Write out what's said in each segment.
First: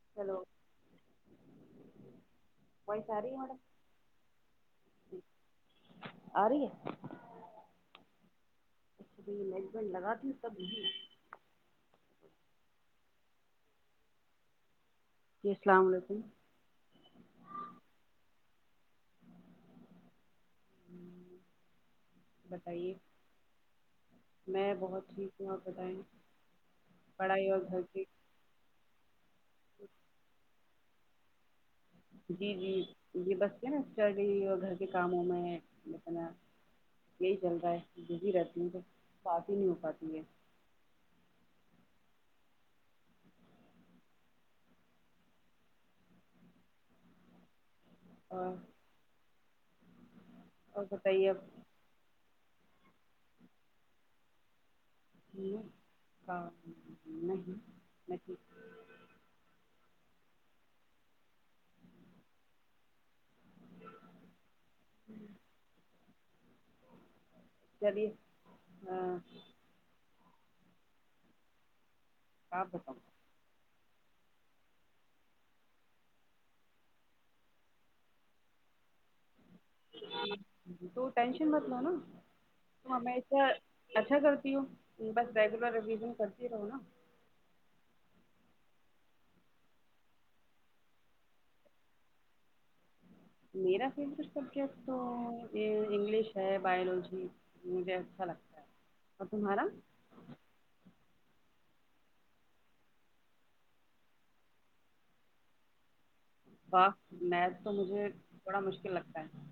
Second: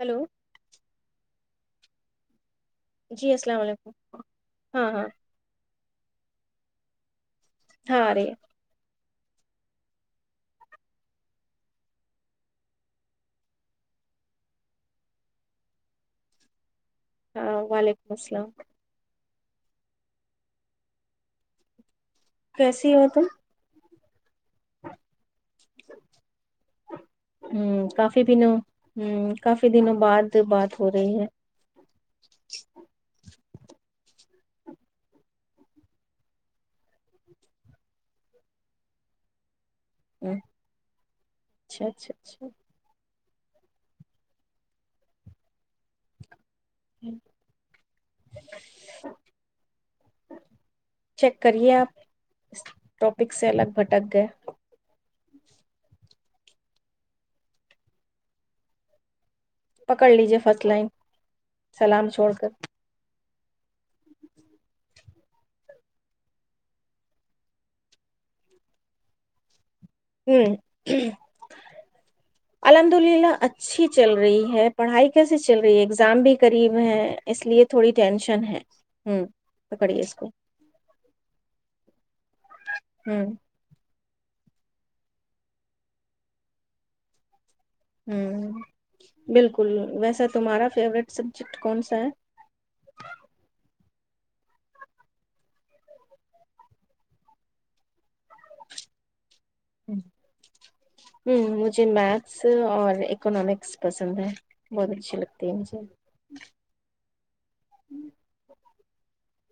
Hello چلو voice آ رہی ہے میڈم [unintelligible] آ رہی ہے ساں رہ اچھا تو یہ میجمینٹ لگاتی ہوں تب نہیں جی السلام علیکم ہاں وعلیکم السلام کیسی بتائیے ہو تم میں بہت ٹھیک ہوں آپ بتائیں پڑھائی ہ اور گھر کی کافی دنوں ہ کافی دنوں بعد بعد کو رہے ہیں جی جی یہ بستے نا اس گھر کے کاموں میں اتنا یہی چل رہا ہے بزی رہتی ہوں تو بات ہی نہیں ہوتی ہ چھا اچھا اچھا ہی [inaudible] ہاں [inaudible] اکتہ چیک کریے آپ اس ٹاپک سے الگ بھٹک گئے نہیں [inaudible] پکڑ لیجیے فرسٹ لائن سلام چھوڑ کر ہوں [inaudible] چلیے ہاں ہوں آپ بتاؤ الحمد للہ ا اچھی چل رہی ہے پڑھائی کیسے چل رہی ہے ایگزام بھی قریب ہے اس لیے تھوڑی ٹینشن ہے ہ پکڑیے اس کو تو شن بت ل نا ہ ہش اچھا کرتی ہوں بس ریگولر رویزن کرتی رہو نا ہ بالکل ویسا تمہارا فیوریٹ سبجیکٹ کون سا ہے میرا فیوریٹ سبجیکٹ تو یہ انگلش ہے بایولوجی مجھے اچھا لگتا ات میڈم ہ مجھے میتھس اور اکنامکس پسند ہے بہت اچھی لگتی ہے مجھے واہ میتھ تو مجھے بڑا مشکل لگتا ہے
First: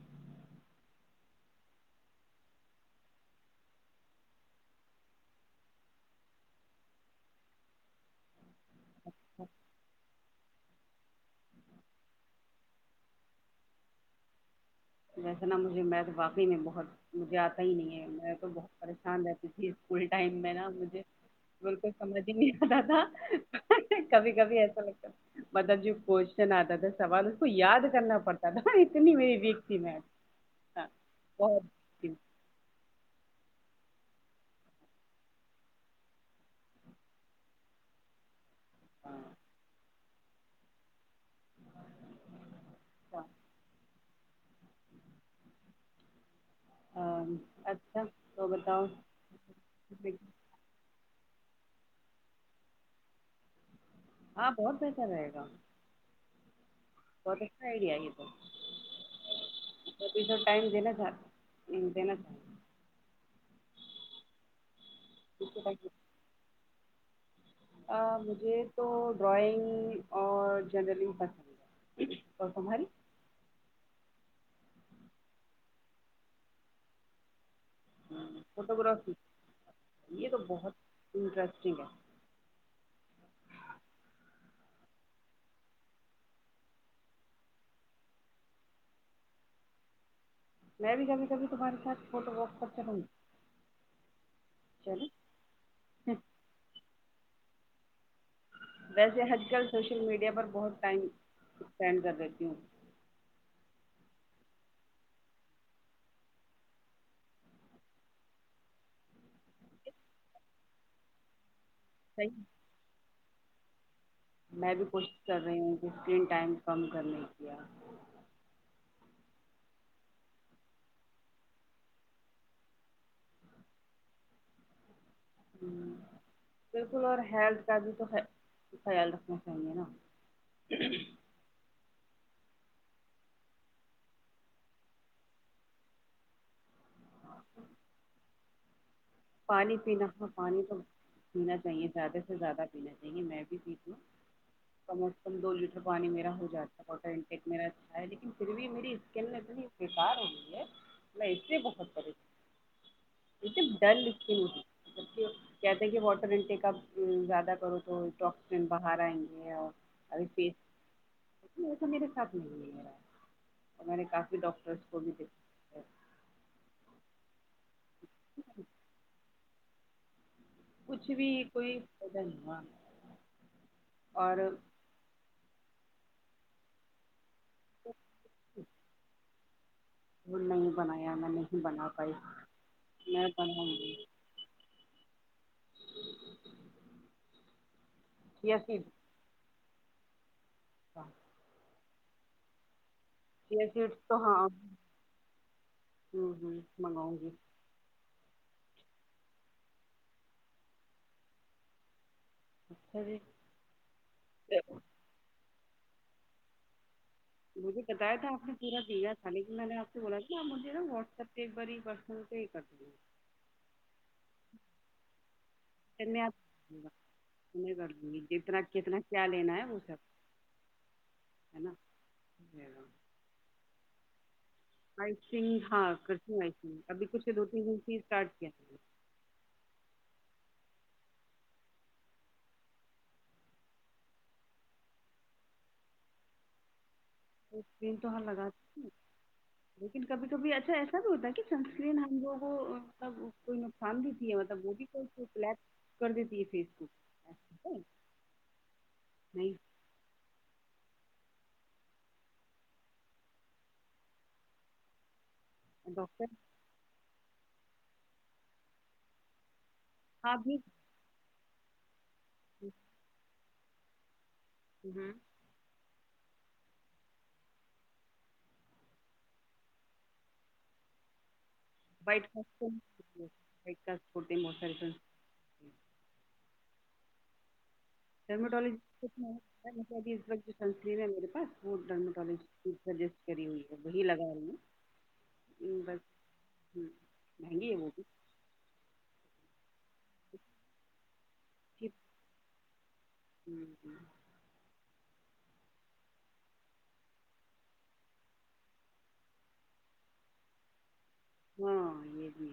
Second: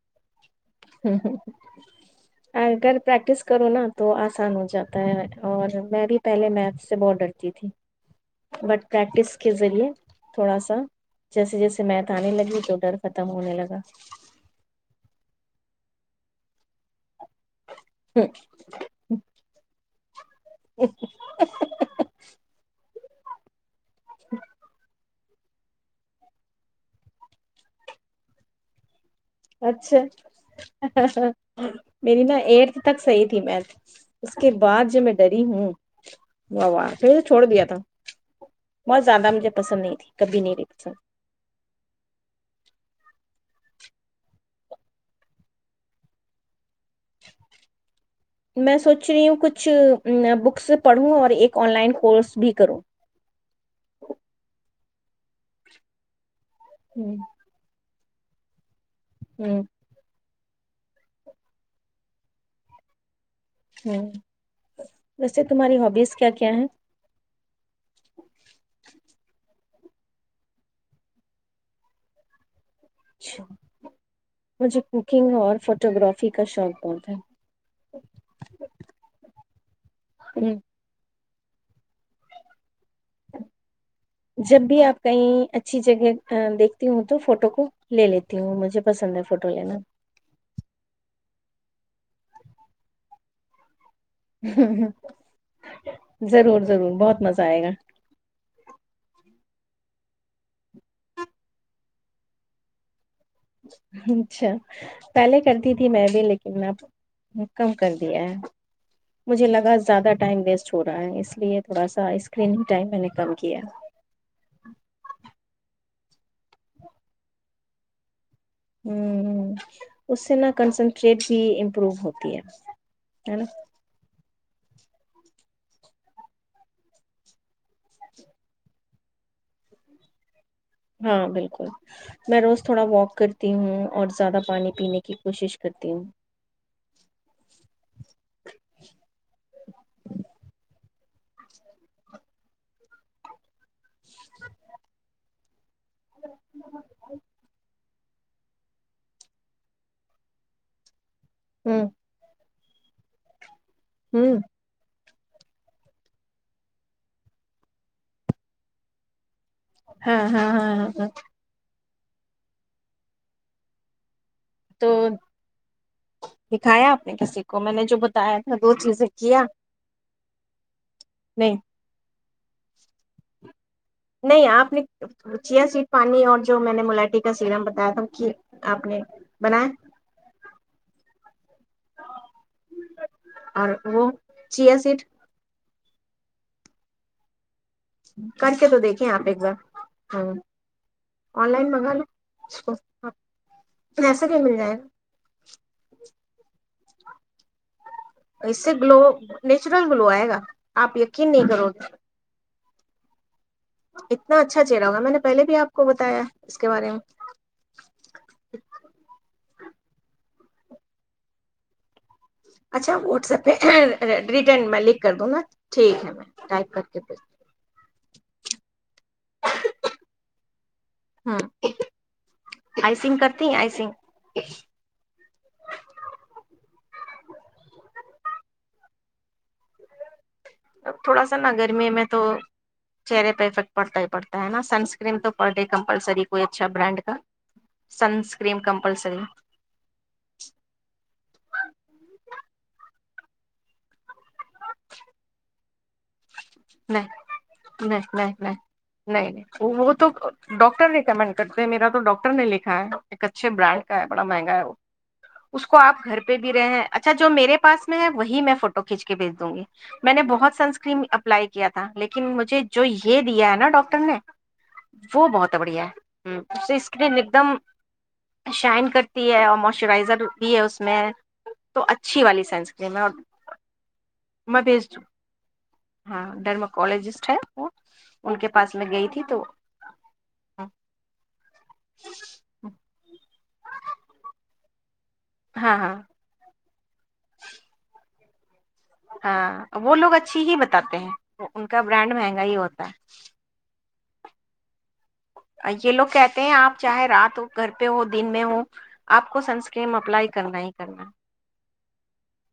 ہ ہ اگر پریکٹس کرو نا تو آسان ہو جاتا ہے اور میں بھی پہلے میتھ سے بہت ڈرتی تھی بٹ پریکٹس کے ذریعے تھوڑا سا جیسے جیسے میھ آنے لگی تو ڈر ختم ہونے لگا ویسا نا مجھے م تو واقعی میں بہت مجھے آتا ہی نہیں ہے میں تو بہت پریشان رہتی تھی کوئی ٹائم میں نا مجھے بالکل سمجھ ہی نہیں آتا تھا ہ کبھی کبھی ایسا لگتا مطلب جو کوشچن آتا تھا سوال اس کو یاد کرنا پڑتا تھا اتنی می اچھا بہت تھی۔ میری نہا ایٹتھ تک صحی ت ت میں اس کے بعد جب میں ڈری ہوں و پھر تو چھوڑ دیا تھا بہت زیادہ مجھے پسند نہیں تھی کبھی نہیں ریککھ اچھا ہاں اچھ میں سوچ رہی ہوں کچھ بکس پڑھوں اور ایک آن لائن کورس بھی کرو ہاں بہت بہتر رہے گا ہ بہتت آئیڈیا آ ہوں ابھی ٹائم دنے چاہ ہ دنا چ ہ ویسے تمہاری ہوبیز کیا کیا ہیں مجھے تو ڈرائنگ اور جنرلی پسند ہے اور تمہاری اچھا مجھے کوکنگ اور فوٹو گرافی کا شوق بہت ہے ہ فوٹو گگرافی یہ تو ہے بہت انٹرسٹگ ہے جب بھی آپ کہیں اچھی جگہ دیکھتی ہوں تو فوٹو کو لے لیتی ہوں مجھے پسند ہے فوٹو لینا میں بھی کبھی کبھی تمہارے ساتھ فوٹو وک کر چلوں گی [unintelligible] ہ ہ چلو ضرور ضرور بہت مزہ آئے گا ویسے آج کل سوشل میڈیا پر بہت ٹائم اسپینڈ کر دیتی ہوں اچھا پہلے کر دی تھی میں بھی لیکن اب کم کر دیا ہے مجھے لگا زیادہ ٹائم ویسٹ ہو رہا ہے اس لیے تھوڑا سا صحیح اسکرینگ ٹائم میں نکل کیا [unintelligible] میں بھی کوشش کر رہی ہوں کہ اسکرین ٹائم کم کرنے کیا ہ اس سے نا کنسنٹریٹ بھی امپروو ہوتی ہے نا ہ بالکل اور ہیلت کا بھی تو خ خیال رکھنا چاہیںے نا ہاں بالکل میں روز تھوڑا واک کرتی ہوں اور زیادہ پانی پینے کی کوشش کرتی ہوں ہاں [unintelligible] پانی پینا تھا پانی تو پینا چاہیے زیادہ سے زیادہ پینا چاہیے میں بھی پی ہ سمج [unintelligible] کندوول [unintelligible] پانی میرا ہو جاتا ہے واٹر انٹیک میرا لیکن پھر بھی میری اسکلنی بےیکار ہو گئی ہے [unintelligible] نہیں اتلی ہوں بخت پی [inaudible] یہ تو ڈن [inaudible] ہوں [unintelligible] جب کہتے ہیں کہ واٹر انٹیک اپ زیادہ کرو تو ٹکسیین باہر آئیں گے [inaudible] ہاں ہاں ہاں ہاں ہاں تو میرے ساتھ نہیںیرا مےھ [unintelligible] تو دکھایا آپ نے کیس کو میں نے جو بتایا تھا وہ چیزیں کیا کچھ بھی نہیں کوئی [inaudible] ج [inaudible] نہیں آپ نے اچ سویٹ پانی اور جو میں نے ملاٹٹی کا سیرام بتایا تھا کہ آپ نے بنائ [unintelligible] وہ نہیں بنایا میں نہیں بنا پائی میں اور بنای [inaudible] وہ چیا سیٹ کر چیا کے تو سیڈس دیکھیں آپ ایک بار ہاں [inaudible] آن لائن مگالو ا [unintelligible] یہٹ تو ہاں ہ ہ منگاؤں گی اس سے گلو نیچرل گلو آئے گا آپ یقین نہیں کرو گے اچھا جی اتنا اچھا چہرہ ہوا میں نے پہل بھی آپ کو بتایا اس کے بارے میں مجھے بلاا مجھے ن واٹس ایپ پ بری بس اچھا واٹس ایپ پہ ریٹرن میں لکھ کر دوں نا ٹھیک ہے کر میں ٹائپ کر کے آپ گی جتنا کتنا کیا لینا ہے وہ سب ہ ہے نا آئسنگ کرتی ہیں [inaudible] آئسگ ہاں کرچن آئیسنگ ابھی کچھ دو تین دن سے اسٹارٹ کیا تھوڑا سا نا گرمی میں تو چہرے پہ افیکٹ پڑتا ہی پڑتا ہے نا سنسکرینم تو پر ڈے کمپلسری کوئی اچھا برانڈ کا سنکرین تو ہم سنس کریم لگاتے ہیں کمپلسری لیکن کبھی کبھی اچھا ایسا بھی ہوتا ہے کہ سنسکرین ہم لوگ سب کوئی نقصان بھی مطلب وہ بھی کول نہیں نہیں نہیں نہیں نہیں نہیں وہ تو ڈاکٹر نہیں ریکمنڈ کرتے میرا تو ڈاکٹر نے لکھا ہے ایک اچھے برانڈ کا ہے بڑا مہنگا ہے وہ اس کو آپ گھر ڈاکٹر پہ بھی رہے ہیں اچھا جو میرے پاس میں ہے وہی میں فوٹو کھینچ کے بھیج دوں گی میں نے ہاں بھی بہت سنس اپلائی کیا تھا لیکن لن مجھے جو یہ دیا ہے نا نا ڈاکٹر نے ہوں وہ بہت بڑھیا ہے ہ اس سے اسکرین ایک دم شائن کرتی ہے اور موئسچرائزر بھی ہے اس میں تو اچھی بائک کا والی سنس کریم ہے اور بائک کاس پتی میں موٹر بھیج سائیک دوں ہاں ڈرماکالوجسٹ ہے وہ ان کے پاس میں گئی تھی تو ڈرمٹوجین ہے میرے پاس وہ ڈرٹوجی کری ہوئی ہے وہی لگا رہی ہیں ہاں ہاں ہوں [inaudible] مہنگی ہے وہ بھی ہاں [inaudible] وہ لوگ اچھی ہی بتاتے ہیں تو ان کا چپ برانڈ مہنگا ہی ہوتا ہے [unintelligible] یہ لوگ کہتے ہیں آپ چاہے رات ہو گھر پہ ہو دن میں ہو آپ کو سنسکریم اپلائی کرنا ہی کرنا [unintelligible] ہاں یہ بھی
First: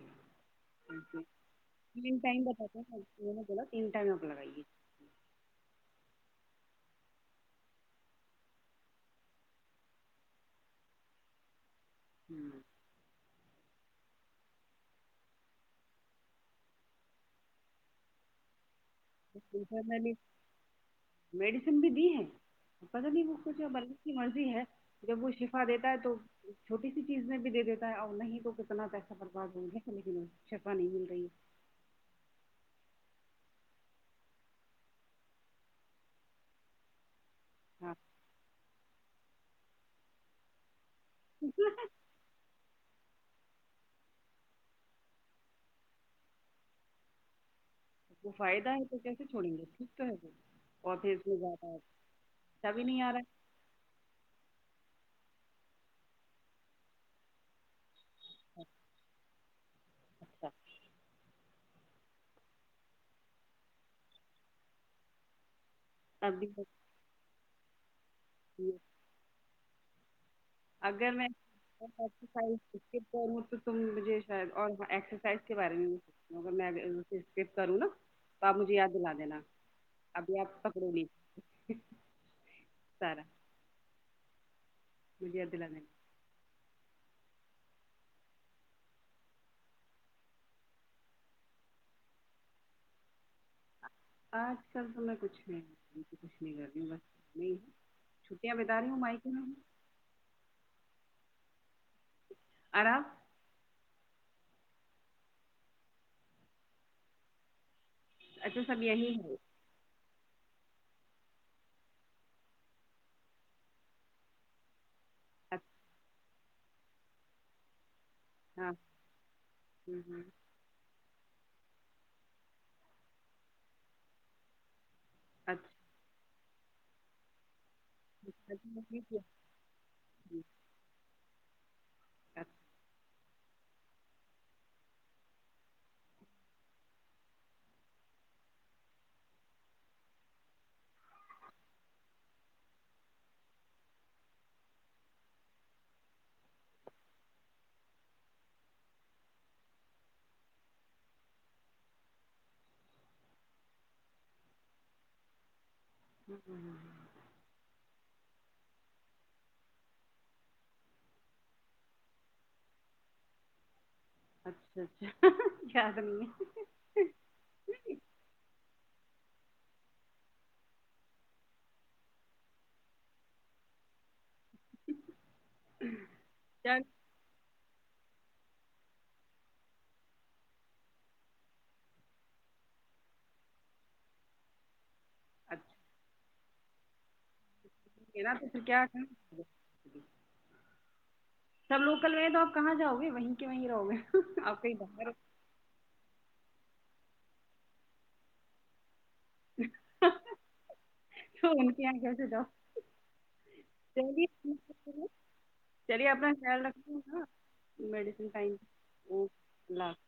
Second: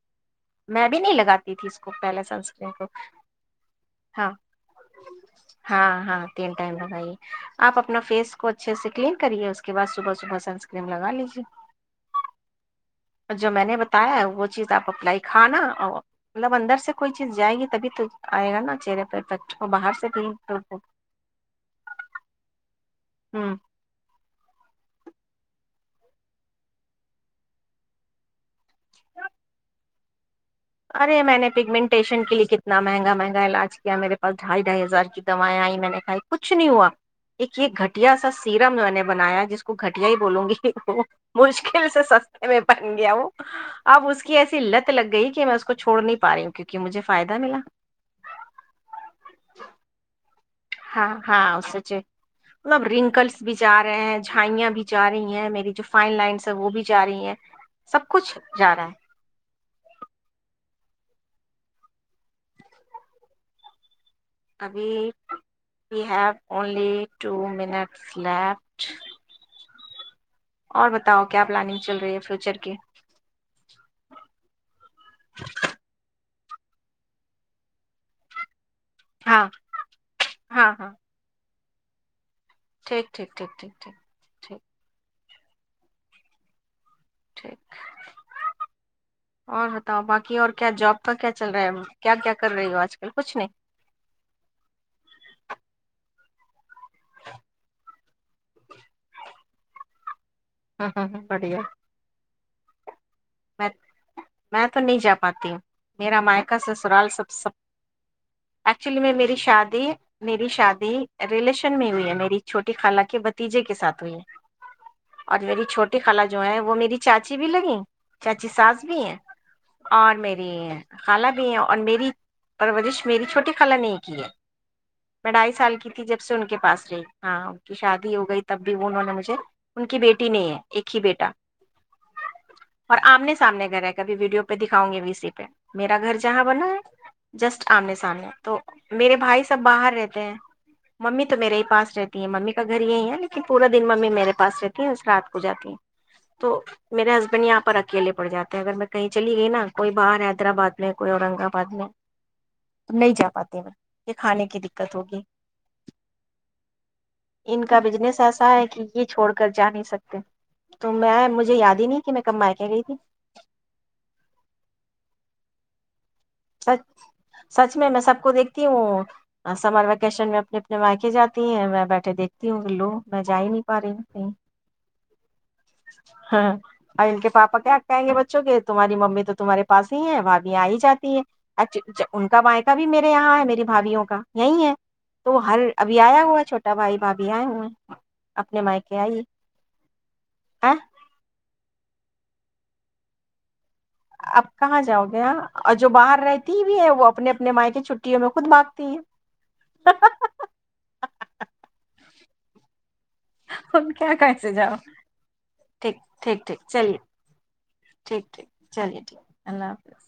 میں بھی نہیں ہے لگاتی تھی اس کو تین پہلے ٹائم سنسکرین بتاتے کو ہیں میں نے بولا تین ٹائم آپ ہاں لگائیے ہاں ہاں تین [unintelligible] ٹم بگائیے آپ اپنا فیس کو اچھے سے کلین کریے اس کے بعد صبح صبح سنسکم لگا لیجیے [unintelligible] ہوں [inaudible] جو میں نے بتایا ہے وہ چیز آپ اپلائی [unintelligible] کھانا مطلب اندر سے کوئی چیز جائے گی تبھی تو آئے گا نا [unintelligible] چرے پرفیکٹ وہ بالکل باہر میں سے نے بھی تو [unintelligible] پت نہیں وہ کو ب کی مرضی ہے جب وہ شفا دیتا [unintelligible] تو چھوٹی سی چیز میں بھی دے دیتا ہے اور نہیں تو کتنا پیسہ برباد ہو گیا لیکن [unintelligible] مل ارے رہی میں ہے نے پگمنٹیشن کے لیے کتنا مہنگا [unintelligible] مہگا مہنگا علاج کیا میرے پاس ڈھائی ڈھائی ہزار کی دوائیں آئی میں نے کہاائی کچھ نہیں ہوا [unintelligible] ایک یہ ہاں گٹیا سا سییرم جونے [unintelligible] بنایا جس کو گھٹیا ہی بولوں گی وہ [unintelligible] مشکل سے سستے میں [inaudible] بن گیا ہو اب اس کی ایسی لت لگ گئی [unintelligible] میں اس کو چوڑ نہیں پا رہی ہوں کیون کہ مجھے فائدہ ملا [unintelligible] کو فائدہ ہے تو کیسے چھوڑیں گے ٹھیک تو ہے [unintelligible] اور ہاں پھر اس میں ہاں زیادہ اسچ اچھا مطلب بھی نہیں آ رہا رنکلس ہے بھی جا رہے ہیں جھائیاں بھی [unintelligible] جا رہی ہیں میری جو فائن لائنس ہے وہ بھی جا رہی ہیں [unintelligible] سب کچھ جا رہا ہے اچھا ابھی وی اب ہییو بھی اونلی ٹو منٹس کرتی لیپٹ ہے۔ اگر میں فیوچر کی کروں تو تم مجھے شاید اورسرسائز کے بارے میں اگر میںک کروں نا تو آپ مجھے یاد بلا دینا ہاں ابھی آپ ہاں ہاں پکڑو لی جٹ [inaudible] ٹھیک ٹھیک ٹھیک ٹھیک ٹھیک ٹھیک [inaudible] مجیاد میں ٹھیک اور بتاؤ باقی اور کیا جاب کا کیا چل رہا ہے کیا کیا کر رہی ہو آج کل کچھ نہیں آج کل تو میں کچھ نہیں کچھ نہیں کر رہی ہوں بس نہیں چھٹیاں بتا رہی ہوں مائکی میں ہاں ہاں بڑیا آرا [inaudible] میں میں تو نہیں جا پاتی ہوں میرا مائقا سے سرال سب سب اچھا سب ایکچولی میں یہی میری ہے شادی میری شادی ریلیشن میں ہوئی ہے میری چھوٹی خالہ کے بھتیجے کے ساتھ ہوئی ہے اور میری چھوٹی خلا جو ہے وہ میری چاچی بھی لگی چاچی اچھا ساس بھی ہیں اور میری خال بھی ہیں اور میری پرورزش میری چھوٹی خال نہیں کی ہے میں ڈھائی اچھا سال کی جب سن کے پاس رہی ہاں کی شادی ہو گئی تب بھی وہ انہوں نے مجھے ان کی بیٹی نہیں ہے ایک ہی بیٹا اچھا اور آمنے سامنے گھر ہے کبھی ویڈیو پہ دکھاؤں گے وی سی پہ میرا گھر جہاں بنا ہے جسٹ آمنے سامنے تو میرے بھائی سب باہر رہتے ہیں ممی تو میرے ہی پاس رہتی ہے ممی کا گھر یہی ہے لیکن پورا دن ممی میرے پاس رہتی ہے اس رات کو جاتی ہے تو میرے ہسبینڈپ اکیلے پڑ جاتے ہیں اگر میں کہیں چلی گئی نا کوئی باہر حیدرآباد میں کوئی اورنگ آباد میں تو نہیں جا پاتے میں یہ کھانے کی دقت ہوگی ان کا بزنس ایسا کہ یہ چھوڑ کر جا نہیں سکتے تو میں مجھے یاد ہی نہیں کہ میں کمائی کے گئی تھی اچھا اچھا خیا کر نہیں ہے سچ سچ میں میں سب کو دیکھتی ہوں سمر ویکیشن میں اپنے اپنے مائقے جاتی ہیں میں بیٹھے دیکھتی ہوں لو میں جا ہی نہیں پا رہی ہوں کہیں ہاں چل اورن کے پاپ کیا کہیں گے بچوں کے تمہاری ممی تو تمہارے پس ہی ہے بھابیاںاں ہی جاتی ہے ان کا بائقہ بھی میرے یہاں ہے میری بھابھیوں کا یہی ہے تو ہر اچھا ابھی آیا ہوا چھوٹا بھائی بھ بھیھی آئے ہئے ہیں کہا تو پھر اپنے کیا مائکے آئیے کرنا سب لو لوکل میں تو آپ کہاں جاؤ گے وہیں کے وہیں رہو گے آپ کہیں کہاں جاؤ باہر گیا اور جو باہر رہتی ہے وہ اپنے اپنے مائ کے چھٹیوں میں خود مانگتی ہے ہو ج کیاا ہم کیا چلیے کیسے جاؤ ٹھیک چلیے اپنا ٹھیک خیال ٹھیک چلیے رکھناا ٹھیک میڈیسائ ٹھیک چلیے ٹھیک اوکے اللہ حافظ